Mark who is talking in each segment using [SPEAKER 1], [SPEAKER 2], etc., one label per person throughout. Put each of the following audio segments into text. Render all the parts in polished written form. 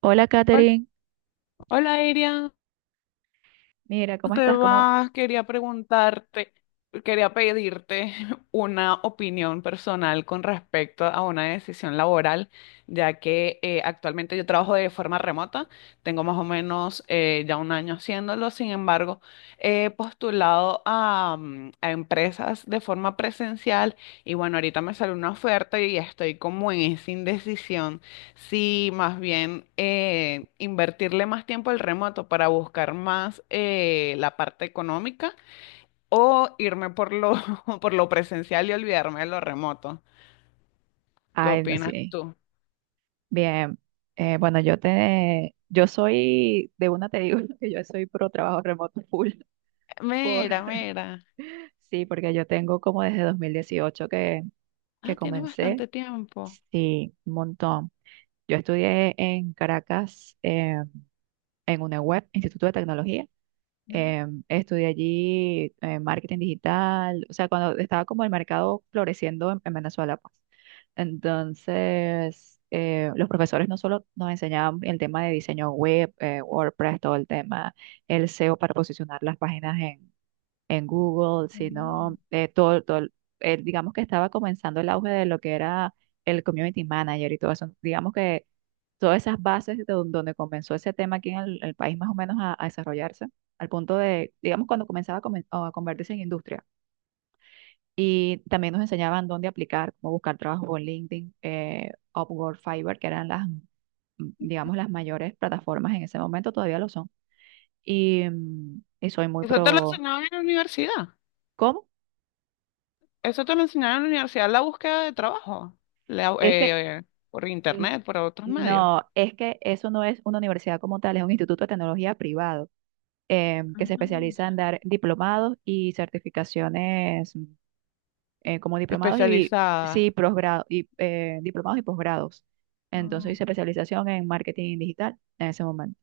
[SPEAKER 1] Hola,
[SPEAKER 2] Hol-
[SPEAKER 1] Katherine.
[SPEAKER 2] Hola, Iria,
[SPEAKER 1] Mira,
[SPEAKER 2] ¿cómo
[SPEAKER 1] ¿cómo
[SPEAKER 2] te
[SPEAKER 1] estás? ¿Cómo?
[SPEAKER 2] va? Quería pedirte una opinión personal con respecto a una decisión laboral, ya que actualmente yo trabajo de forma remota, tengo más o menos ya un año haciéndolo. Sin embargo, he postulado a empresas de forma presencial y bueno, ahorita me salió una oferta y estoy como en esa indecisión. Sí, más bien invertirle más tiempo al remoto para buscar más la parte económica, o irme por lo, por lo presencial y olvidarme de lo remoto. ¿Qué
[SPEAKER 1] Ay, no,
[SPEAKER 2] opinas
[SPEAKER 1] sí.
[SPEAKER 2] tú?
[SPEAKER 1] Bien. Bueno, yo soy, de una te digo que yo soy pro trabajo remoto full. Por,
[SPEAKER 2] Mira, mira.
[SPEAKER 1] sí, porque yo tengo como desde 2018
[SPEAKER 2] Ah,
[SPEAKER 1] que
[SPEAKER 2] tiene
[SPEAKER 1] comencé.
[SPEAKER 2] bastante tiempo.
[SPEAKER 1] Sí, un montón. Yo estudié en Caracas, en UNEWeb, Instituto de Tecnología.
[SPEAKER 2] Ya.
[SPEAKER 1] Estudié allí marketing digital, o sea, cuando estaba como el mercado floreciendo en Venezuela, pues. Entonces, los profesores no solo nos enseñaban el tema de diseño web, WordPress, todo el tema, el SEO para posicionar las páginas en Google,
[SPEAKER 2] Mm.
[SPEAKER 1] sino todo digamos que estaba comenzando el auge de lo que era el community manager y todo eso. Digamos que todas esas bases de donde comenzó ese tema aquí en el país más o menos a desarrollarse, al punto de, digamos, cuando comenzaba a convertirse en industria. Y también nos enseñaban dónde aplicar, cómo buscar trabajo por LinkedIn, Upwork, Fiverr, que eran digamos, las mayores plataformas en ese momento, todavía lo son. Y y soy muy
[SPEAKER 2] ¿Eso te lo
[SPEAKER 1] pro.
[SPEAKER 2] enseñaron en la universidad?
[SPEAKER 1] ¿Cómo?
[SPEAKER 2] Eso te lo enseñaron en la universidad, la búsqueda de trabajo, la-
[SPEAKER 1] Es que...
[SPEAKER 2] eh, por
[SPEAKER 1] mm,
[SPEAKER 2] internet, por otros medios.
[SPEAKER 1] no, es que eso no es una universidad como tal, es un instituto de tecnología privado que se especializa
[SPEAKER 2] Anda.
[SPEAKER 1] en dar diplomados y certificaciones como diplomados y sí,
[SPEAKER 2] Especializada.
[SPEAKER 1] posgrado, y diplomados y posgrados.
[SPEAKER 2] Ah,
[SPEAKER 1] Entonces
[SPEAKER 2] ok.
[SPEAKER 1] hice especialización en marketing digital en ese momento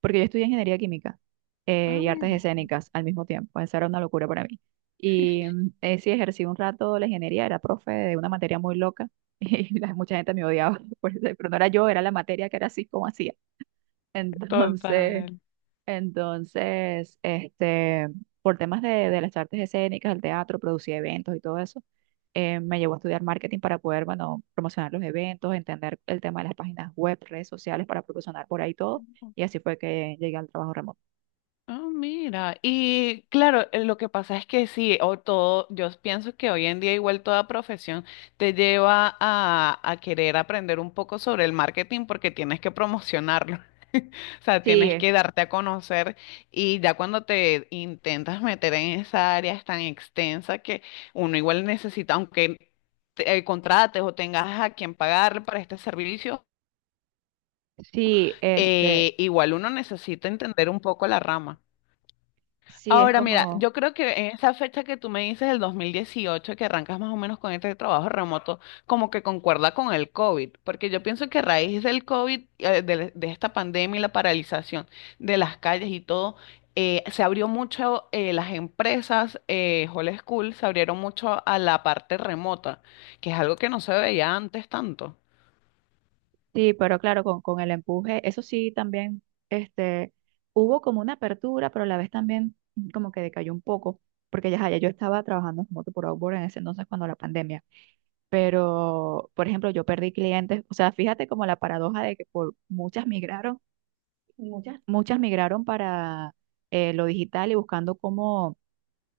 [SPEAKER 1] porque yo estudié ingeniería química
[SPEAKER 2] Ah,
[SPEAKER 1] y artes
[SPEAKER 2] mira.
[SPEAKER 1] escénicas al mismo tiempo. Esa era una locura para mí. Y sí, ejercí un rato la ingeniería, era profe de una materia muy loca y mucha gente me odiaba, por eso, pero no era yo, era la materia que era así como hacía.
[SPEAKER 2] Total.
[SPEAKER 1] Entonces, entonces, por temas de las artes escénicas, el teatro, producía eventos y todo eso, me llevó a estudiar marketing para poder, bueno, promocionar los eventos, entender el tema de las páginas web, redes sociales para promocionar por ahí todo. Y así fue que llegué al trabajo remoto.
[SPEAKER 2] Ah, mira, y claro, lo que pasa es que sí, o todo, yo pienso que hoy en día igual toda profesión te lleva a querer aprender un poco sobre el marketing porque tienes que promocionarlo, o sea,
[SPEAKER 1] Sí,
[SPEAKER 2] tienes que darte a conocer, y ya cuando te intentas meter en esa área es tan extensa que uno igual necesita, aunque contrates o tengas a quien pagarle para este servicio,
[SPEAKER 1] sí, este,
[SPEAKER 2] igual uno necesita entender un poco la rama.
[SPEAKER 1] sí, es
[SPEAKER 2] Ahora, mira,
[SPEAKER 1] como,
[SPEAKER 2] yo creo que en esa fecha que tú me dices, el 2018, que arrancas más o menos con este trabajo remoto, como que concuerda con el COVID, porque yo pienso que a raíz del COVID, de esta pandemia y la paralización de las calles y todo, se abrió mucho las empresas, Whole School, se abrieron mucho a la parte remota, que es algo que no se veía antes tanto.
[SPEAKER 1] sí, pero claro, con el empuje, eso sí, también, este, hubo como una apertura, pero a la vez también como que decayó un poco, porque ya yo estaba trabajando como por Outboard en ese entonces cuando la pandemia. Pero, por ejemplo, yo perdí clientes, o sea, fíjate como la paradoja de que por muchas migraron, muchas. Muchas migraron para lo digital y buscando cómo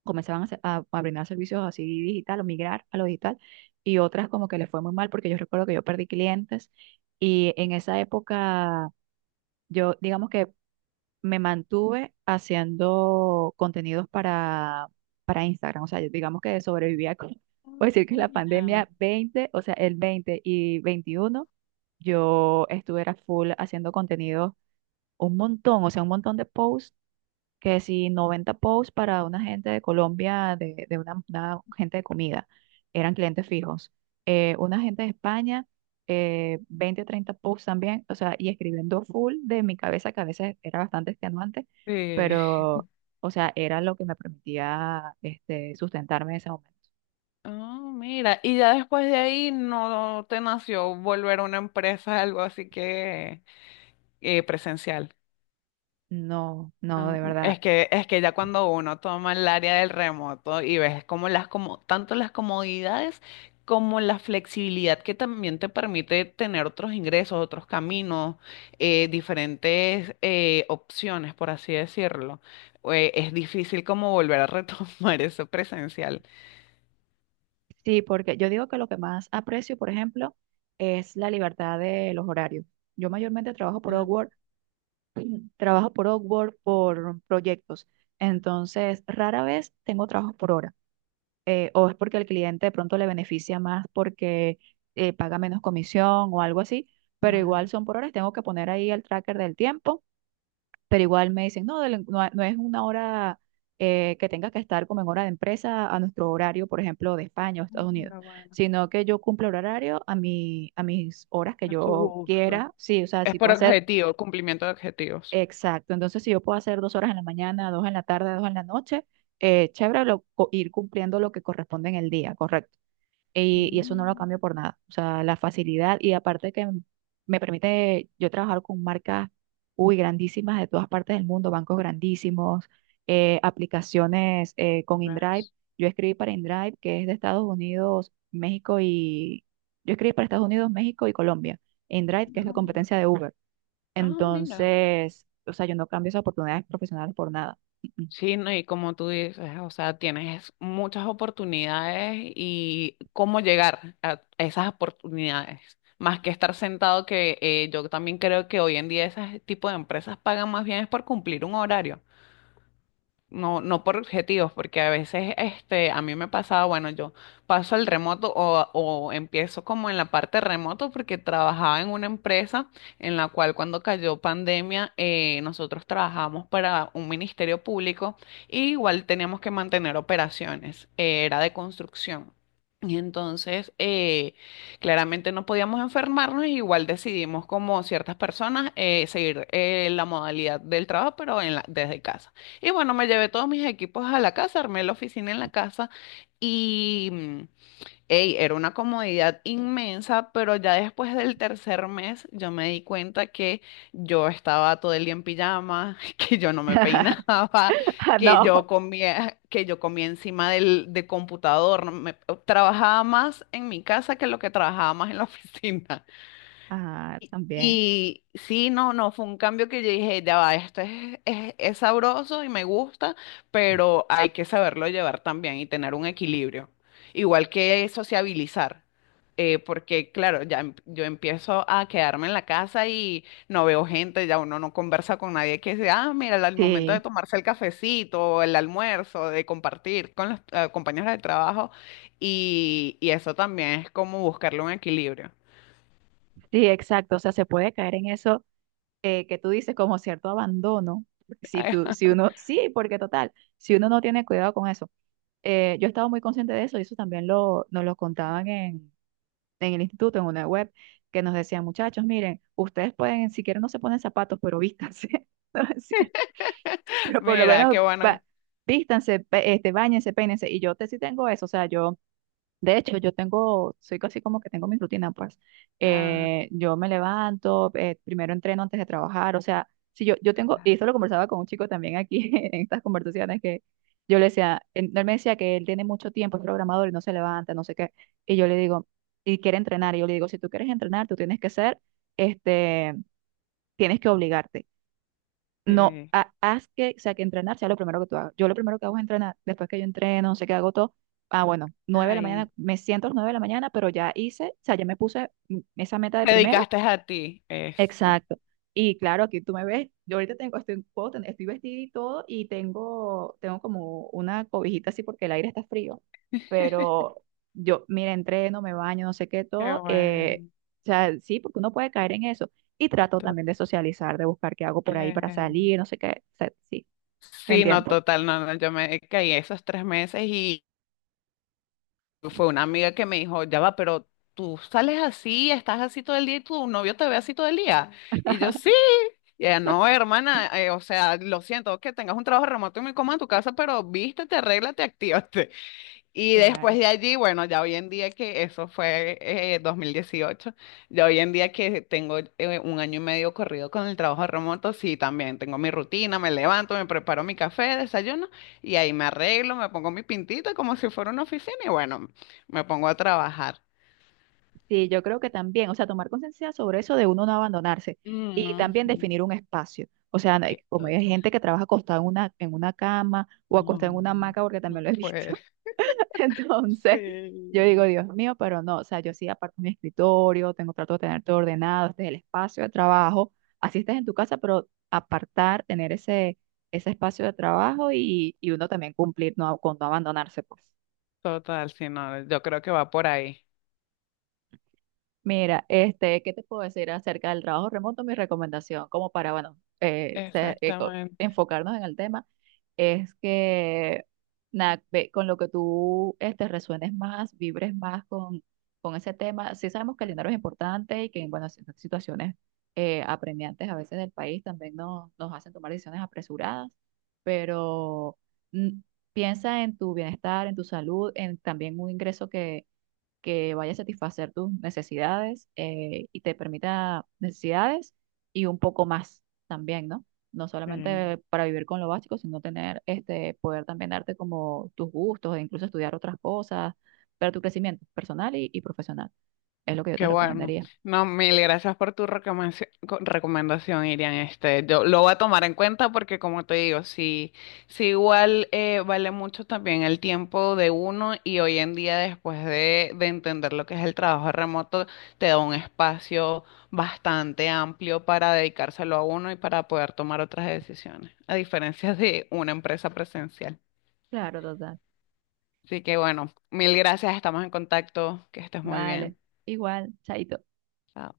[SPEAKER 1] comenzaban a brindar servicios así digital o migrar a lo digital, y otras como que les fue muy mal porque yo recuerdo que yo perdí clientes, y en esa época yo digamos que me mantuve haciendo contenidos para Instagram. O sea, yo digamos que sobrevivía con,
[SPEAKER 2] Ah,
[SPEAKER 1] puedo decir que la
[SPEAKER 2] mira.
[SPEAKER 1] pandemia 20, o sea, el 20 y 21 yo estuve era full haciendo contenidos un montón, o sea, un montón de posts que si 90 posts para una gente de Colombia, una gente de comida, eran clientes fijos. Una gente de España, 20 o 30 posts también, o sea, y escribiendo full de mi cabeza, que a veces era bastante extenuante,
[SPEAKER 2] Sí.
[SPEAKER 1] pero, o sea, era lo que me permitía sustentarme en ese momento.
[SPEAKER 2] Ah, mira, y ya después de ahí no te nació volver a una empresa, algo así que presencial.
[SPEAKER 1] No, no, de
[SPEAKER 2] No,
[SPEAKER 1] verdad.
[SPEAKER 2] es que ya cuando uno toma el área del remoto y ves como las, como tanto las comodidades como la flexibilidad, que también te permite tener otros ingresos, otros caminos, diferentes opciones, por así decirlo, es difícil como volver a retomar eso presencial.
[SPEAKER 1] Sí, porque yo digo que lo que más aprecio, por ejemplo, es la libertad de los horarios. Yo mayormente trabajo por
[SPEAKER 2] Ah,
[SPEAKER 1] Upwork. Trabajo por Upwork, por proyectos. Entonces, rara vez tengo trabajos por hora. O es porque al cliente de pronto le beneficia más porque paga menos comisión o algo así, pero
[SPEAKER 2] la-
[SPEAKER 1] igual son por horas. Tengo que poner ahí el tracker del tiempo, pero igual me dicen, no, no es una hora que tenga que estar como en hora de empresa a nuestro horario, por ejemplo, de España o Estados Unidos,
[SPEAKER 2] Mira, bueno.
[SPEAKER 1] sino que yo cumplo el horario a mis horas que
[SPEAKER 2] A tu
[SPEAKER 1] yo
[SPEAKER 2] gusto.
[SPEAKER 1] quiera. Sí, o sea,
[SPEAKER 2] Es
[SPEAKER 1] si
[SPEAKER 2] por
[SPEAKER 1] puedo hacer.
[SPEAKER 2] objetivo, cumplimiento de objetivos.
[SPEAKER 1] Exacto, entonces si yo puedo hacer dos horas en la mañana, dos en la tarde, dos en la noche, chévere ir cumpliendo lo que corresponde en el día, correcto. Y eso no lo
[SPEAKER 2] Mm.
[SPEAKER 1] cambio por nada. O sea, la facilidad y aparte que me permite yo trabajar con marcas, uy, grandísimas de todas partes del mundo, bancos grandísimos, aplicaciones con InDrive.
[SPEAKER 2] ¿Ves?
[SPEAKER 1] Yo escribí para InDrive, que es de Estados Unidos, México y... Yo escribí para Estados Unidos, México y Colombia. InDrive, que
[SPEAKER 2] No,
[SPEAKER 1] es la
[SPEAKER 2] mira.
[SPEAKER 1] competencia de Uber.
[SPEAKER 2] No, mira.
[SPEAKER 1] Entonces, o sea, yo no cambio esas oportunidades profesionales por nada.
[SPEAKER 2] Sí, no, y como tú dices, o sea, tienes muchas oportunidades y cómo llegar a esas oportunidades, más que estar sentado, que yo también creo que hoy en día ese tipo de empresas pagan más bien es por cumplir un horario. No, no por objetivos, porque a veces este, a mí me pasaba, bueno, yo paso al remoto o empiezo como en la parte remoto porque trabajaba en una empresa en la cual cuando cayó pandemia nosotros trabajamos para un ministerio público, y igual teníamos que mantener operaciones, era de construcción. Y entonces, claramente no podíamos enfermarnos, y igual decidimos como ciertas personas seguir la modalidad del trabajo, pero desde casa. Y bueno, me llevé todos mis equipos a la casa, armé la oficina en la casa y ey, era una comodidad inmensa, pero ya después del tercer mes yo me di cuenta que yo estaba todo el día en pijama, que yo no me peinaba,
[SPEAKER 1] Ah, no.
[SPEAKER 2] que yo comía encima del computador, no me- trabajaba más en mi casa que lo que trabajaba más en la oficina.
[SPEAKER 1] Ah, también.
[SPEAKER 2] Y sí, no, no, fue un cambio que yo dije, ya va, esto es sabroso y me gusta, pero hay que saberlo llevar también y tener un equilibrio. Igual que sociabilizar, porque claro, yo empiezo a quedarme en la casa y no veo gente, ya uno no conversa con nadie, que sea, ah, mira, al momento de
[SPEAKER 1] Sí,
[SPEAKER 2] tomarse el cafecito, o el almuerzo, de compartir con los compañeros de trabajo, y eso también es como buscarle un equilibrio.
[SPEAKER 1] sí, exacto. O sea, se puede caer en eso que tú dices como cierto abandono. Si tú, si uno, Sí, porque total, si uno no tiene cuidado con eso. Yo estaba muy consciente de eso y eso también nos lo contaban en el instituto, en una web, que nos decían, muchachos, miren, ustedes pueden, si quieren no se ponen zapatos, pero vístanse. Pero por lo
[SPEAKER 2] Mira,
[SPEAKER 1] menos
[SPEAKER 2] qué bueno.
[SPEAKER 1] va, vístanse, báñense, peínense. Y sí tengo eso, o sea, yo, de hecho, yo tengo, soy casi como que tengo mi rutina, pues.
[SPEAKER 2] Ah,
[SPEAKER 1] Yo me levanto, primero entreno antes de trabajar, o sea, si yo, yo tengo, y esto lo conversaba con un chico también aquí en estas conversaciones que yo le decía, él me decía que él tiene mucho tiempo, es programador y no se levanta, no sé qué. Y yo le digo, y quiere entrenar, y yo le digo, si tú quieres entrenar, tú tienes que ser, este, tienes que obligarte. No,
[SPEAKER 2] sí.
[SPEAKER 1] haz que, o sea, que entrenar sea lo primero que tú hagas. Yo lo primero que hago es entrenar. Después que yo entreno, no sé qué hago todo. Ah, bueno, nueve de la
[SPEAKER 2] Ay,
[SPEAKER 1] mañana, me siento a las 9 de la mañana, pero ya hice, o sea, ya me puse esa meta de
[SPEAKER 2] te
[SPEAKER 1] primero.
[SPEAKER 2] dedicaste a ti. Eso.
[SPEAKER 1] Exacto. Y claro, aquí tú me ves. Yo ahorita puedo estoy vestida y todo, tengo como una cobijita así porque el aire está frío. Pero yo, mira, entreno, me baño, no sé qué,
[SPEAKER 2] Qué
[SPEAKER 1] todo.
[SPEAKER 2] bueno.
[SPEAKER 1] O sea, sí, porque uno puede caer en eso. Y trato
[SPEAKER 2] to-
[SPEAKER 1] también de socializar, de buscar qué hago por ahí para
[SPEAKER 2] eh,
[SPEAKER 1] salir, no sé qué. O sea, sí, te
[SPEAKER 2] Sí, no,
[SPEAKER 1] entiendo.
[SPEAKER 2] total, no, no, yo me caí esos tres meses y fue una amiga que me dijo, ya va, pero tú sales así, estás así todo el día y tu novio te ve así todo el día. Y yo, sí. Y ella, no, hermana, o sea, lo siento que tengas un trabajo remoto y me coma en tu casa, pero vístete, arréglate, actívate. Y después
[SPEAKER 1] Claro.
[SPEAKER 2] de allí, bueno, ya hoy en día, que eso fue 2018, ya hoy en día que tengo un año y medio corrido con el trabajo remoto, sí, también tengo mi rutina, me levanto, me preparo mi café, desayuno y ahí me arreglo, me pongo mi pintita como si fuera una oficina y bueno, me pongo a trabajar.
[SPEAKER 1] Sí, yo creo que también, o sea, tomar conciencia sobre eso de uno no abandonarse y
[SPEAKER 2] Ujú.
[SPEAKER 1] también definir un espacio. O sea, no hay- como hay
[SPEAKER 2] Total.
[SPEAKER 1] gente que trabaja acostada en una cama o acostada en una
[SPEAKER 2] No,
[SPEAKER 1] hamaca, porque también
[SPEAKER 2] no,
[SPEAKER 1] lo he visto.
[SPEAKER 2] pues
[SPEAKER 1] Entonces, yo digo,
[SPEAKER 2] sí.
[SPEAKER 1] Dios mío, pero no, o sea, yo sí aparto mi escritorio, tengo trato de tener todo ordenado, este es el espacio de trabajo, así estés en tu casa, pero apartar, tener ese espacio de trabajo y uno también cumplir no, con no abandonarse, pues.
[SPEAKER 2] Total, sí, no, yo creo que va por ahí.
[SPEAKER 1] Mira, ¿qué te puedo decir acerca del trabajo remoto? Mi recomendación, como para, bueno,
[SPEAKER 2] Exactamente.
[SPEAKER 1] enfocarnos en el tema, es que nada, ve con lo que tú resuenes más, vibres más con ese tema. Sí sabemos que el dinero es importante y que, bueno, situaciones apremiantes a veces del país también nos hacen tomar decisiones apresuradas, pero mm, piensa en tu bienestar, en tu salud, en también un ingreso que vaya a satisfacer tus necesidades y te permita necesidades y un poco más también, ¿no? No
[SPEAKER 2] Sí.
[SPEAKER 1] solamente para vivir con lo básico, sino tener este poder también darte como tus gustos e incluso estudiar otras cosas para tu crecimiento personal y profesional. Es lo que yo te
[SPEAKER 2] Qué bueno.
[SPEAKER 1] recomendaría.
[SPEAKER 2] No, mil gracias por tu recomendación, Irian. Este, yo lo voy a tomar en cuenta porque, como te digo, sí, sí igual vale mucho también el tiempo de uno y hoy en día, después de entender lo que es el trabajo remoto, te da un espacio bastante amplio para dedicárselo a uno y para poder tomar otras decisiones, a diferencia de una empresa presencial.
[SPEAKER 1] Claro, total.
[SPEAKER 2] Así que, bueno, mil gracias. Estamos en contacto. Que estés muy
[SPEAKER 1] Vale.
[SPEAKER 2] bien.
[SPEAKER 1] Igual, chaito.
[SPEAKER 2] Chao.